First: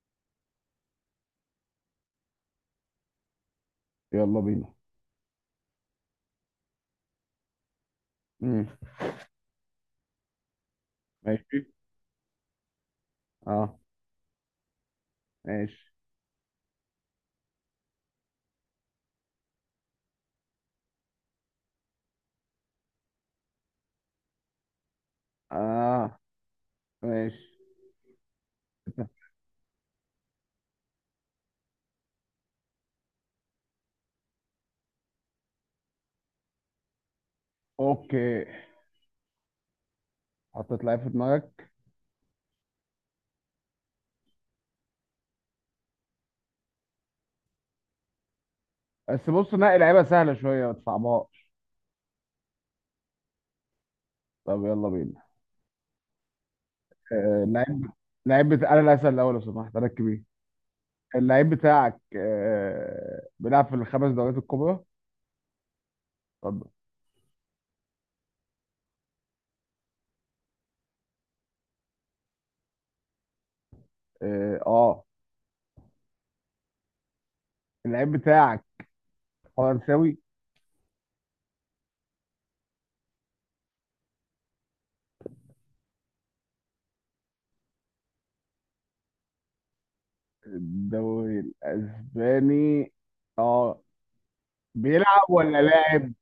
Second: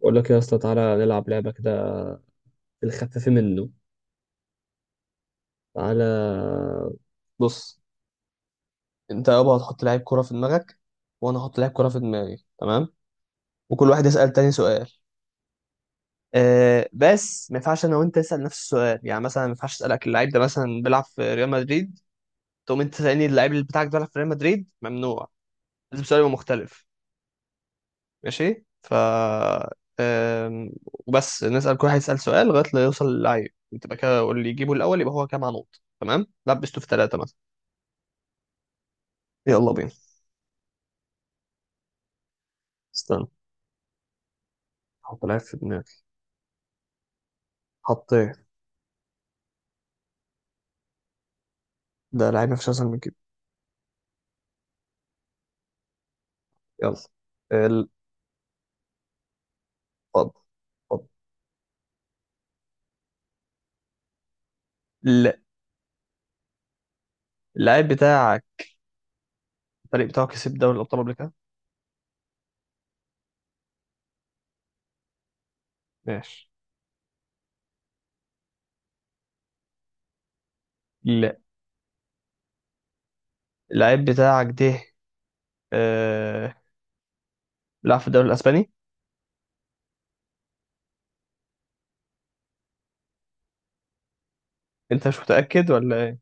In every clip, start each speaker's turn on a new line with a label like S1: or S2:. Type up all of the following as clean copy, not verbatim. S1: بقول لك يا اسطى تعالى نلعب لعبة كده في الخفيف منه.
S2: يلا بينا.
S1: تعالى بص.
S2: امم.
S1: انت يابا هتحط لعيب كرة في دماغك وانا هحط
S2: ماشي.
S1: لعيب كرة في دماغي، تمام؟
S2: اه.
S1: وكل واحد يسأل تاني سؤال.
S2: ماشي.
S1: أه بس ما ينفعش انا وانت نسأل نفس السؤال، يعني مثلا ما ينفعش اسألك اللاعب ده مثلا بيلعب في ريال مدريد تقوم انت تسألني اللاعب اللي بتاعك ده بيلعب في ريال مدريد، ممنوع. لازم
S2: اه.
S1: سؤال يبقى مختلف.
S2: ماشي.
S1: ماشي، ف أم، وبس نسأل، كل واحد يسأل سؤال لغاية ما يوصل للعيب انت بقى كده، واللي يجيبه الأول يبقى هو كام نقط. تمام، لبسته في ثلاثة.
S2: اوكي.
S1: يلا بينا.
S2: حطيت لعيب في دماغك.
S1: استنى، حط لعيب في دماغي. حطيت.
S2: بس بص نقي لعيبه سهله شويه ما تصعبهاش.
S1: ده لعيب مفيش اسهل من كده.
S2: طب يلا بينا.
S1: يلا. ال-
S2: اللعيب بتاع انا اللي هسأل الاول لو سمحت ركب ايه.
S1: اتفضل، اتفضل.
S2: اللعيب بتاعك بيلعب في الخمس دوريات الكبرى؟
S1: لا.
S2: اتفضل.
S1: اللعيب بتاعك الفريق بتاعه كسب دوري الابطال قبل كده.
S2: اه. آه.
S1: ماشي.
S2: اللعيب بتاعك فرنساوي؟
S1: لا، اللعيب بتاعك ده آه... بيلعب في الدوري الاسباني.
S2: الدوري الاسباني. اه.
S1: انت مش
S2: بيلعب ولا
S1: متاكد ولا
S2: لاعب؟
S1: ايه؟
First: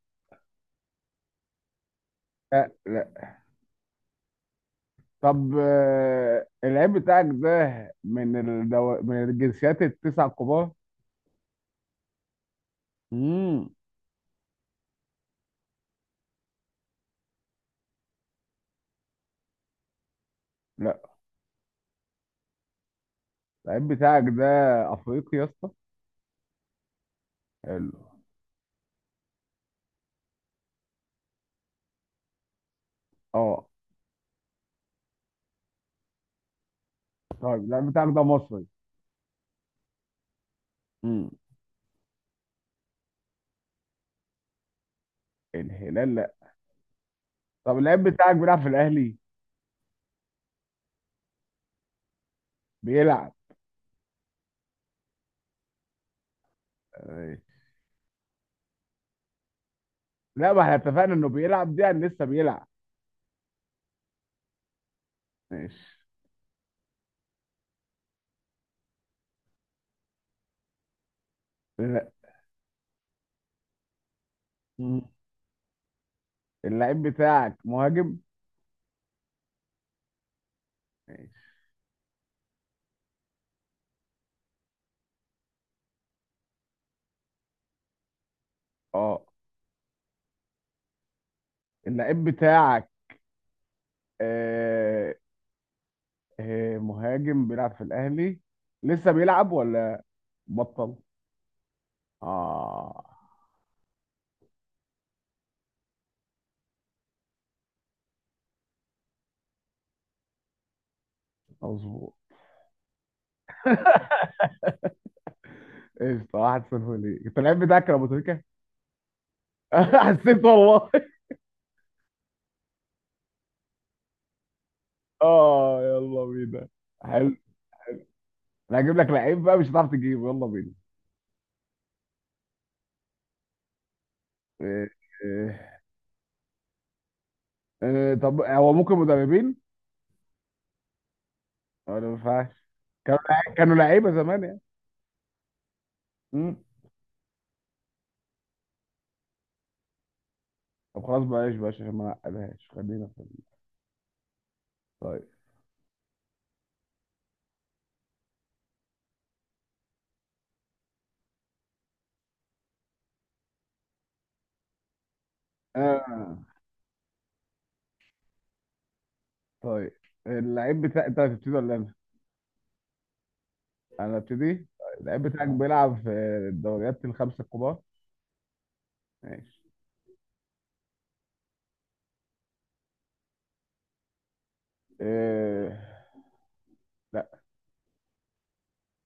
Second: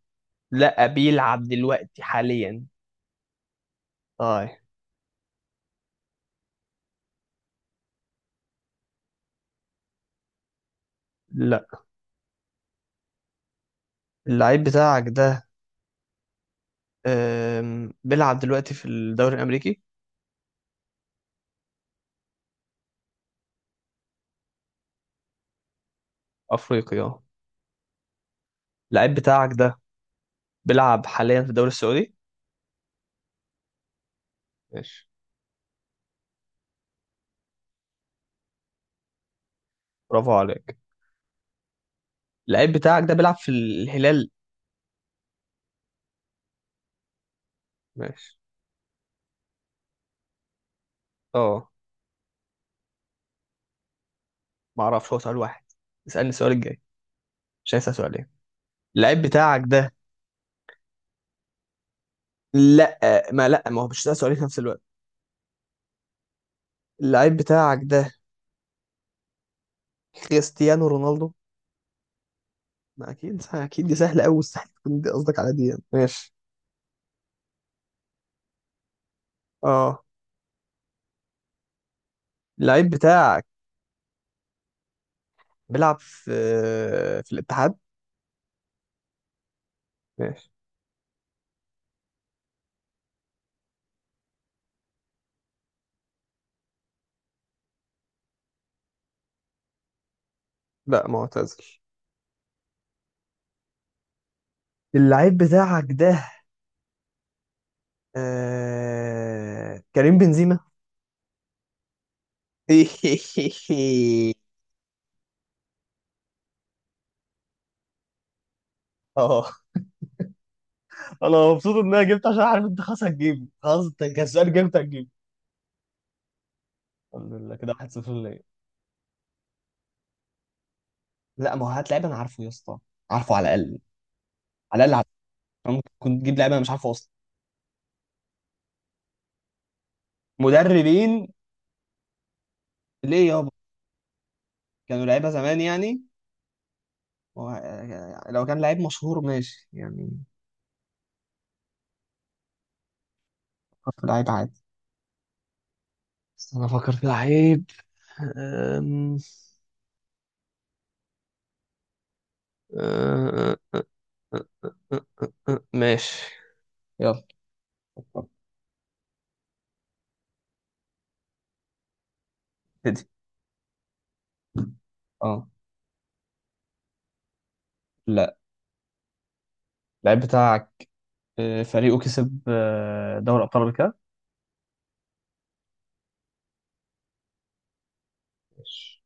S1: لا، بيلعب دلوقتي حاليا.
S2: لا.
S1: طيب.
S2: طب اللعيب بتاعك ده من من الجنسيات التسع الكبار؟
S1: لا،
S2: امم.
S1: اللعيب بتاعك ده بيلعب دلوقتي في الدوري الامريكي.
S2: لا. اللعيب بتاعك ده افريقي يا اسطى؟
S1: افريقي، اه.
S2: حلو.
S1: اللعيب بتاعك ده بيلعب حاليا في الدوري السعودي.
S2: اه.
S1: ماشي.
S2: طيب، اللعيب بتاعك ده مصري؟
S1: برافو عليك.
S2: امم.
S1: اللعيب بتاعك ده بيلعب في الهلال.
S2: الهلال لا. طب اللعيب بتاعك
S1: ماشي.
S2: بيلعب في الاهلي؟
S1: اه،
S2: بيلعب.
S1: ما اعرفش، هو سؤال واحد، اسألني السؤال الجاي،
S2: ماشي.
S1: مش هيسأل سؤالين. اللعيب بتاعك ده،
S2: لا، ما احنا اتفقنا انه بيلعب دي يعني لسه بيلعب.
S1: لا، ما هو مش هيسأل سؤالين في نفس الوقت.
S2: ماشي.
S1: اللعيب بتاعك ده كريستيانو رونالدو؟
S2: لا.
S1: ما اكيد اكيد دي سهلة قوي، مستحيل تكون
S2: امم.
S1: دي قصدك على دي يعني. ماشي.
S2: اللعيب بتاعك مهاجم؟
S1: اه.
S2: ماشي.
S1: اللعيب بتاعك بيلعب في الاتحاد.
S2: اه.
S1: ماشي.
S2: اللعيب بتاعك آه... مهاجم بيلعب في الاهلي؟ لسه بيلعب ولا بطل؟
S1: لا، معتزل.
S2: اه.
S1: اللعيب بتاعك ده كريم بنزيما.
S2: مظبوط. ايش واحد صفر ليه؟ انت اللعيب بتاعك يا ابو تريكه.
S1: اه،
S2: حسيت والله.
S1: انا مبسوط ان انا جبت، عشان عارف انت خلاص هتجيبه، خلاص انت كسبان جبت هتجيبه.
S2: اه يلا بينا.
S1: الحمد
S2: حلو.
S1: لله كده 1-0 ليا.
S2: انا هجيب لك لعيب بقى مش هتعرف تجيبه. يلا بينا.
S1: لا، ما هو هات لعيب انا عارفه يا اسطى، عارفه على الاقل، على
S2: إيه.
S1: الاقل عارفه. أنا
S2: إيه.
S1: ممكن كنت تجيب لعيب انا مش عارفه اصلا.
S2: إيه، طب هو ممكن مدربين
S1: مدربين؟
S2: ولا ما ينفعش؟
S1: ليه يابا،
S2: كانوا لعيبه زمان يعني.
S1: كانوا لعيبه زمان يعني.
S2: مم.
S1: و... لو كان لعيب مشهور ماشي يعني.
S2: طب خلاص بلاش بلاش عشان ما نعقدهاش. خلينا.
S1: فكر في لعيب عادي.
S2: طيب.
S1: بس انا افكر في لعيب. أم- أه- أه- أه- ماشي.
S2: آه.
S1: يلا.
S2: طيب، اللعيب بتاع انت هتبتدي ولا انا؟
S1: ابتدي.
S2: انا ابتدي. اللعيب
S1: اه.
S2: بتاعك بيلعب في الدوريات الخمسه الكبار؟
S1: لا.
S2: ماشي.
S1: اللعيب بتاعك فريقه كسب دوري ابطال افريقيا.
S2: آه، لا.
S1: ماشي.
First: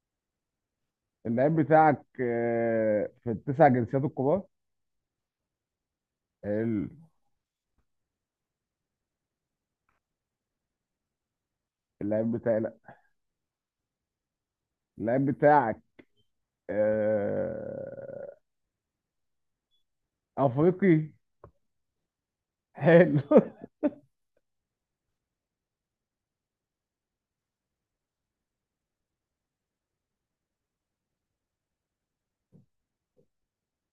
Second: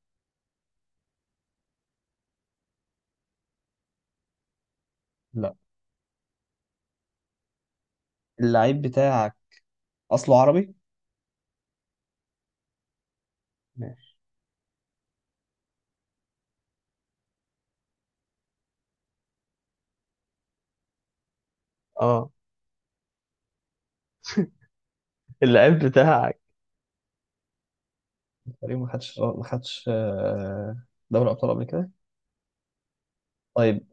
S2: اللعيب بتاعك في التسع جنسيات الكبار؟
S1: لا.
S2: ال-
S1: اللعيب بتاعك اصله عربي.
S2: اللعيب بتاعي لا.
S1: ماشي.
S2: اللعيب بتاعك آه، افريقي؟
S1: اه.
S2: حلو.
S1: اللعيب بتاعك تقريبا ما خدش دوري ابطال قبل كده. طيب.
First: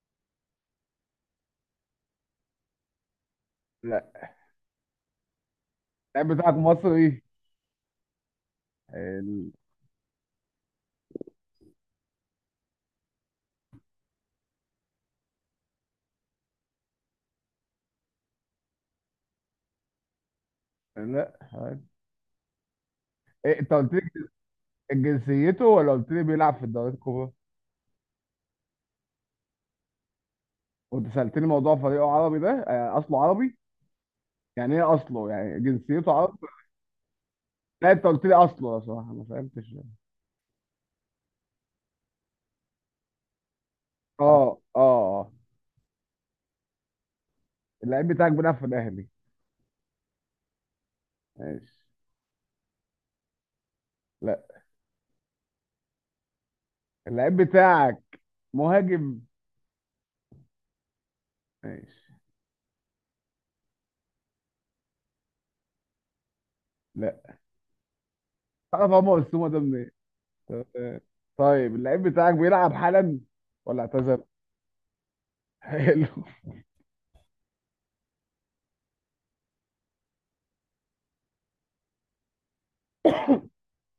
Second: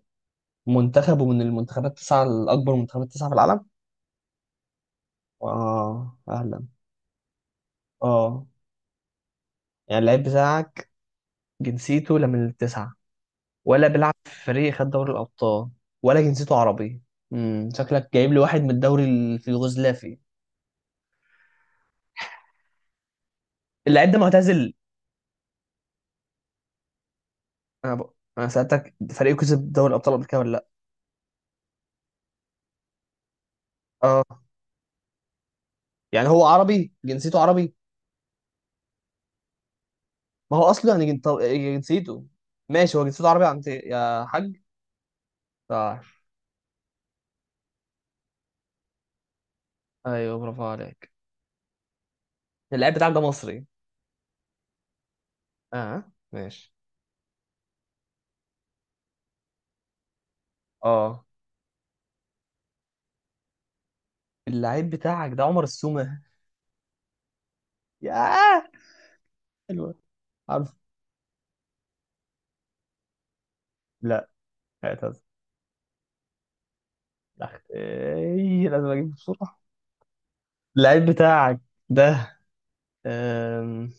S1: منتخبه من المنتخبات التسعه الاكبر، منتخبات التسعه في العالم.
S2: لا.
S1: اه،
S2: اللعيب بتاعك
S1: اهلا.
S2: مصري؟
S1: اه،
S2: حلو.
S1: يعني اللعيب بتاعك جنسيته لا من التسعه، ولا بيلعب في فريق خد دوري الابطال، ولا جنسيته عربي. امم، شكلك جايب لي واحد من الدوري في اليوغوسلافي.
S2: لا. حلو. إيه؟ انت قلت لي
S1: اللعيب ده معتزل.
S2: جنسيته ولا قلت لي بيلعب في الدوريات الكبرى؟
S1: انا ب... انا سالتك فريقه كسب دوري الابطال قبل كده ولا لا.
S2: وانت سألتني موضوع فريقه عربي، ده اصله عربي.
S1: اه،
S2: يعني ايه اصله؟ يعني جنسيته
S1: يعني هو
S2: عربي؟
S1: عربي جنسيته عربي.
S2: لا، انت قلت لي اصله، لو صراحة ما فهمتش.
S1: ما هو اصله يعني جنسيته. ماشي، هو جنسيته عربي، عند
S2: اه.
S1: يا حاج.
S2: اه آه.
S1: صح.
S2: اللعيب بتاعك بيلعب في الاهلي؟
S1: ايوه برافو عليك.
S2: ماشي.
S1: اللعيب بتاعك ده مصري.
S2: لا.
S1: اه ماشي.
S2: اللعيب بتاعك مهاجم؟
S1: اه.
S2: ماشي.
S1: اللعيب بتاعك ده عمر السومة؟
S2: لا.
S1: ياه
S2: تعرف عمر السومه ده منين؟
S1: حلوة. عارف.
S2: تمام. طيب اللعيب بتاعك بيلعب حالا ولا اعتزل؟
S1: لا اعتذر.
S2: حلو.
S1: لا ايه، لازم اجيب بسرعة. اللعيب بتاعك ده أم...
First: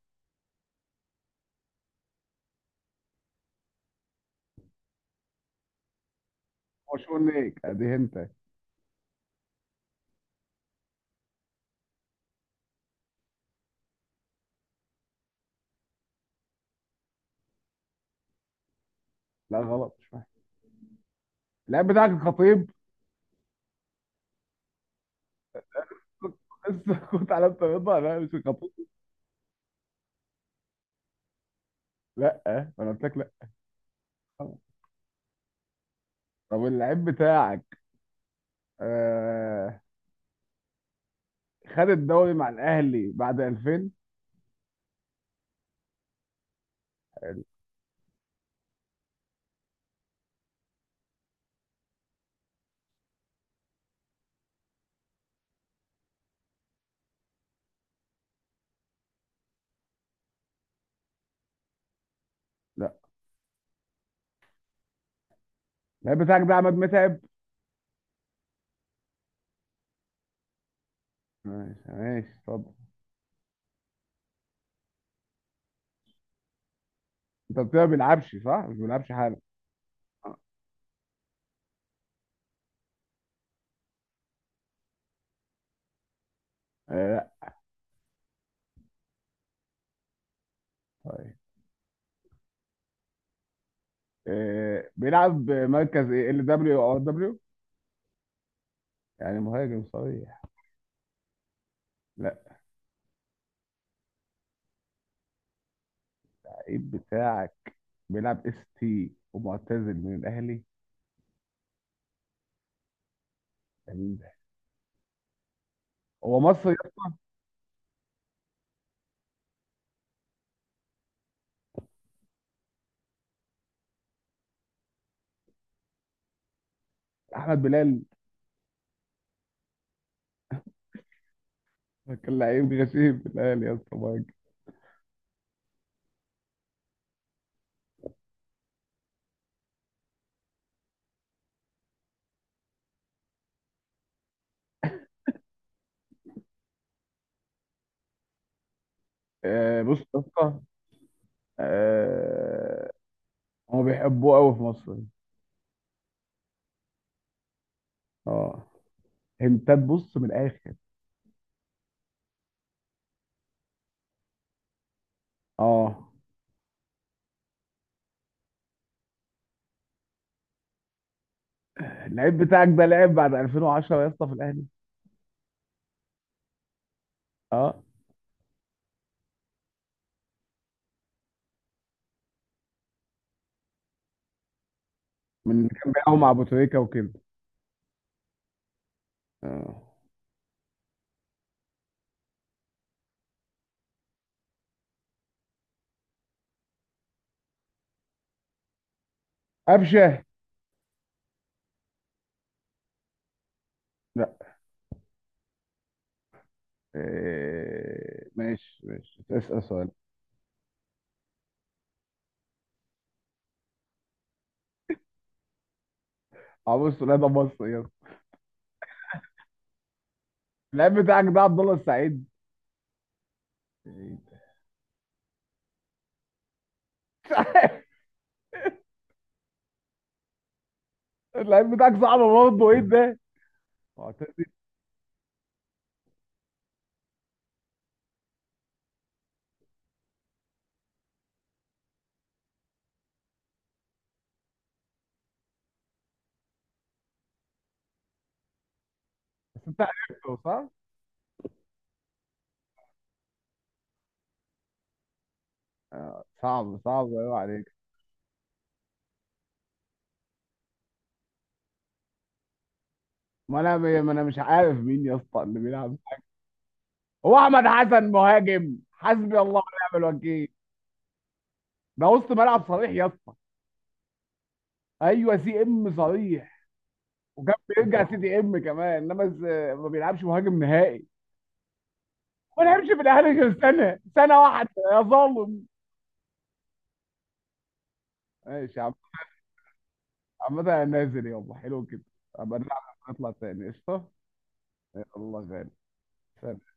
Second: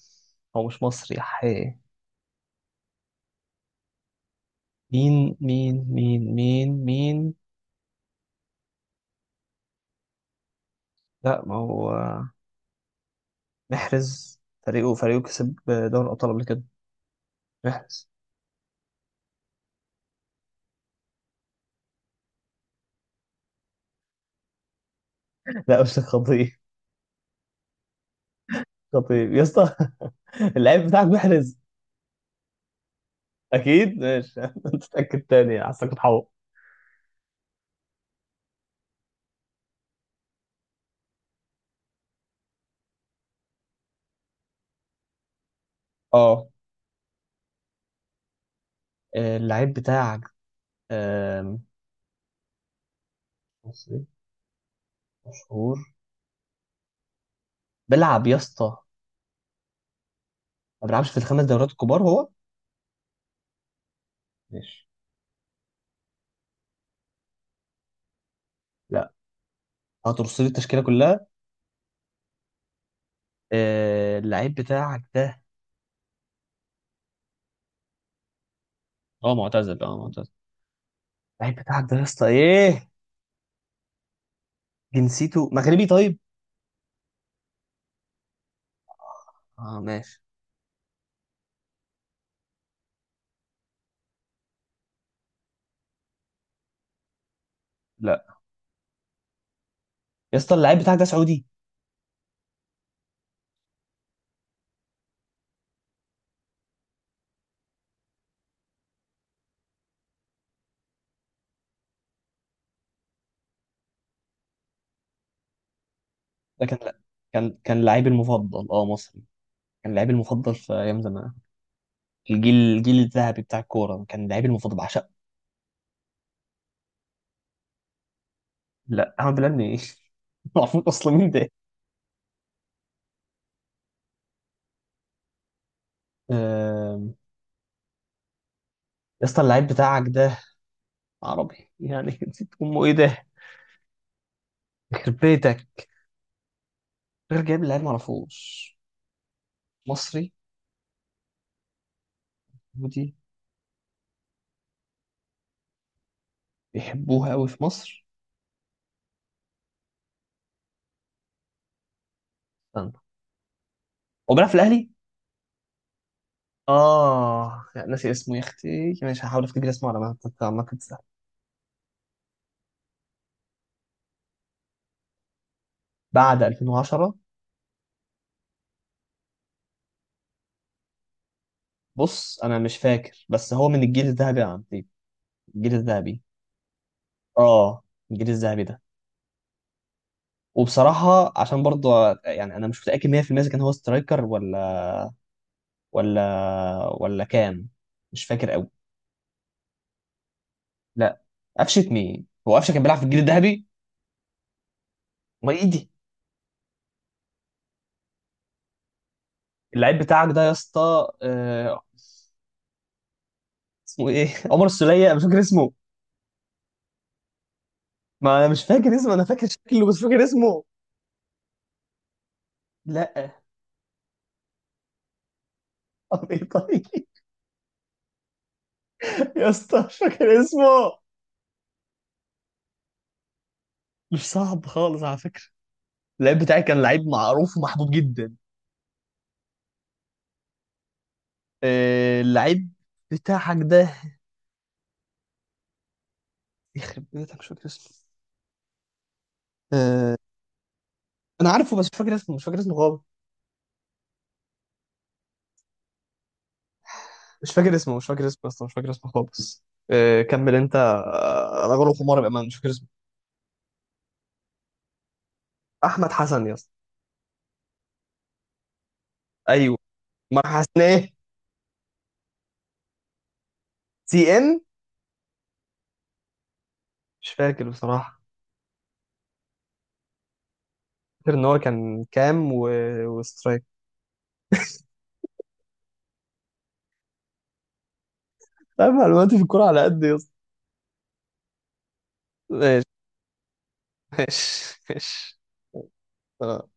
S1: هو مش مصري يا حي. مين؟
S2: مشهور ليك ادي انت.
S1: لا، ما هو محرز. فريقه كسب دوري الابطال قبل كده، محرز.
S2: لا غلط مش فاهم. اللعيب بتاعك الخطيب.
S1: لا مش خطيب،
S2: لسه كنت على الطريقه، لا مش الخطيب.
S1: خطيب يا اسطى. اللعيب بتاعك محرز.
S2: لا، انا قلت لك لا.
S1: اكيد ماشي. انت تتاكد تاني، حاسسك بتحور.
S2: طب اللعيب بتاعك آه خد الدوري مع الاهلي بعد 2000؟
S1: اه. اللعيب بتاعك آم، مصري مشهور بيلعب يا اسطى، ما بيلعبش في الخمس دوريات الكبار هو.
S2: لا.
S1: ماشي.
S2: اللعيب بتاعك ده عماد متعب؟
S1: لا، هترص لي التشكيله كلها.
S2: ماشي ماشي اتفضل.
S1: اللعيب بتاعك ده،
S2: انت قلت لي ما بيلعبش، صح؟ مش بيلعبش
S1: اه
S2: حالا؟
S1: معتزل اه معتزل. اللعيب بتاعك ده يا اسطى ايه، جنسيته مغربي طيب.
S2: لا.
S1: اه ماشي.
S2: طيب. بيلعب مركز ايه، ال دبليو او دبليو؟
S1: لا.
S2: يعني مهاجم
S1: يا
S2: صريح؟
S1: اسطى اللعيب بتاعك ده سعودي؟
S2: لا. اللعيب بتاعك بيلعب اس تي ومعتزل من الاهلي. ده مين ده؟ هو
S1: ده
S2: مصري يا
S1: كان،
S2: اسطى.
S1: كان لعيبي المفضل، اه مصري، كان لعيبي المفضل في ايام زمان، الجيل الذهبي بتاع الكوره، كان لعيبي المفضل، بعشقه.
S2: احمد بلال.
S1: لا احمد بلال ايه. معرفوش اصلا مين ده.
S2: كان لعيب غشيم في الاهلي يا اسطى، مهاجم.
S1: آم، يا اسطى اللعيب بتاعك ده عربي يعني، نسيت امه ايه ده، يخرب بيتك، غير جايب لعيب معرفوش.
S2: آه، بص يا
S1: مصري.
S2: اسطى. آه،
S1: ودي
S2: هما بيحبوه قوي في مصر.
S1: بيحبوها قوي في مصر.
S2: اه. هنتات بص من الاخر.
S1: استنى، هو بيلعب في الاهلي.
S2: اه.
S1: اه لا، ناسي اسمه يا اختي، ماشي هحاول افتكر اسمه على ما تنسى.
S2: اللعيب بتاعك ده لعب بعد 2010 يا اسطى في الاهلي؟
S1: بعد 2010.
S2: اه.
S1: بص انا مش فاكر، بس هو من الجيل الذهبي يا عبدي،
S2: من اللي
S1: الجيل
S2: كان بيلعبوا
S1: الذهبي،
S2: مع ابو تريكه وكده.
S1: اه، الجيل الذهبي ده.
S2: اه.
S1: وبصراحة عشان برضه يعني انا مش متأكد 100% اذا كان هو سترايكر ولا ولا كام. مش فاكر قوي.
S2: قفشه.
S1: لا، قفشة مين، هو قفشة كان بيلعب في الجيل الذهبي؟
S2: لا.
S1: ما ايه دي.
S2: إيه، ماشي ماشي اسأل سؤال.
S1: اللعيب بتاعك ده يا اسطى اسمه ايه، عمر السولية، أنا مش فاكر اسمه.
S2: عمرو سوليه ده مصري يلا.
S1: ما انا مش فاكر اسمه، انا فاكر شكله بس مش فاكر اسمه.
S2: اللعيب بتاعك ده عبد الله السعيد؟
S1: لا.
S2: مش
S1: طب ايه طيب.
S2: عارف.
S1: يا اسطى مش فاكر اسمه.
S2: اللعيب بتاعك صعب برضه، ايه ده؟
S1: مش
S2: معتزل.
S1: صعب خالص على فكرة، اللعيب بتاعي كان لعيب معروف ومحبوب جدا. اللعيب بتاعك ده يخرب بيتك، مش فاكر اسمه.
S2: بس انت
S1: آه،
S2: عرفته صح؟
S1: انا عارفه بس مش فاكر اسمه، مش فاكر اسمه خالص،
S2: آه، صعب صعب ايوه
S1: مش
S2: عليك.
S1: فاكر اسمه، مش فاكر اسمه اصلا، مش فاكر اسمه خالص. كمل انت انا غلط، حمار بامان، مش فاكر اسمه.
S2: ما انا مش عارف مين يا اسطى اللي بيلعب.
S1: احمد حسن يا اسطى.
S2: هو احمد حسن مهاجم؟ حسبي الله
S1: ايوه.
S2: ونعم
S1: ما
S2: الوكيل.
S1: حسن ايه.
S2: ده وسط ملعب صريح يا اسطى.
S1: سي ام.
S2: ايوه سي ام صريح.
S1: مش
S2: وكان
S1: فاكر
S2: بيرجع سي
S1: بصراحه.
S2: دي ام كمان، انما ما بيلعبش مهاجم نهائي.
S1: فاكر ان هو كان كام
S2: وانا همشي في الاهلي غير
S1: وسترايك.
S2: سنه سنه واحده يا ظالم. ماشي يا عم.
S1: طيب معلوماتي في الكوره على قد يا اسطى.
S2: عامة انا نازل، يلا حلو كده. ابقى نلعب.
S1: ماشي،
S2: نطلع تاني قشطه.
S1: ماشي،
S2: يلا
S1: ماشي.
S2: غالي.
S1: آه.
S2: سلام.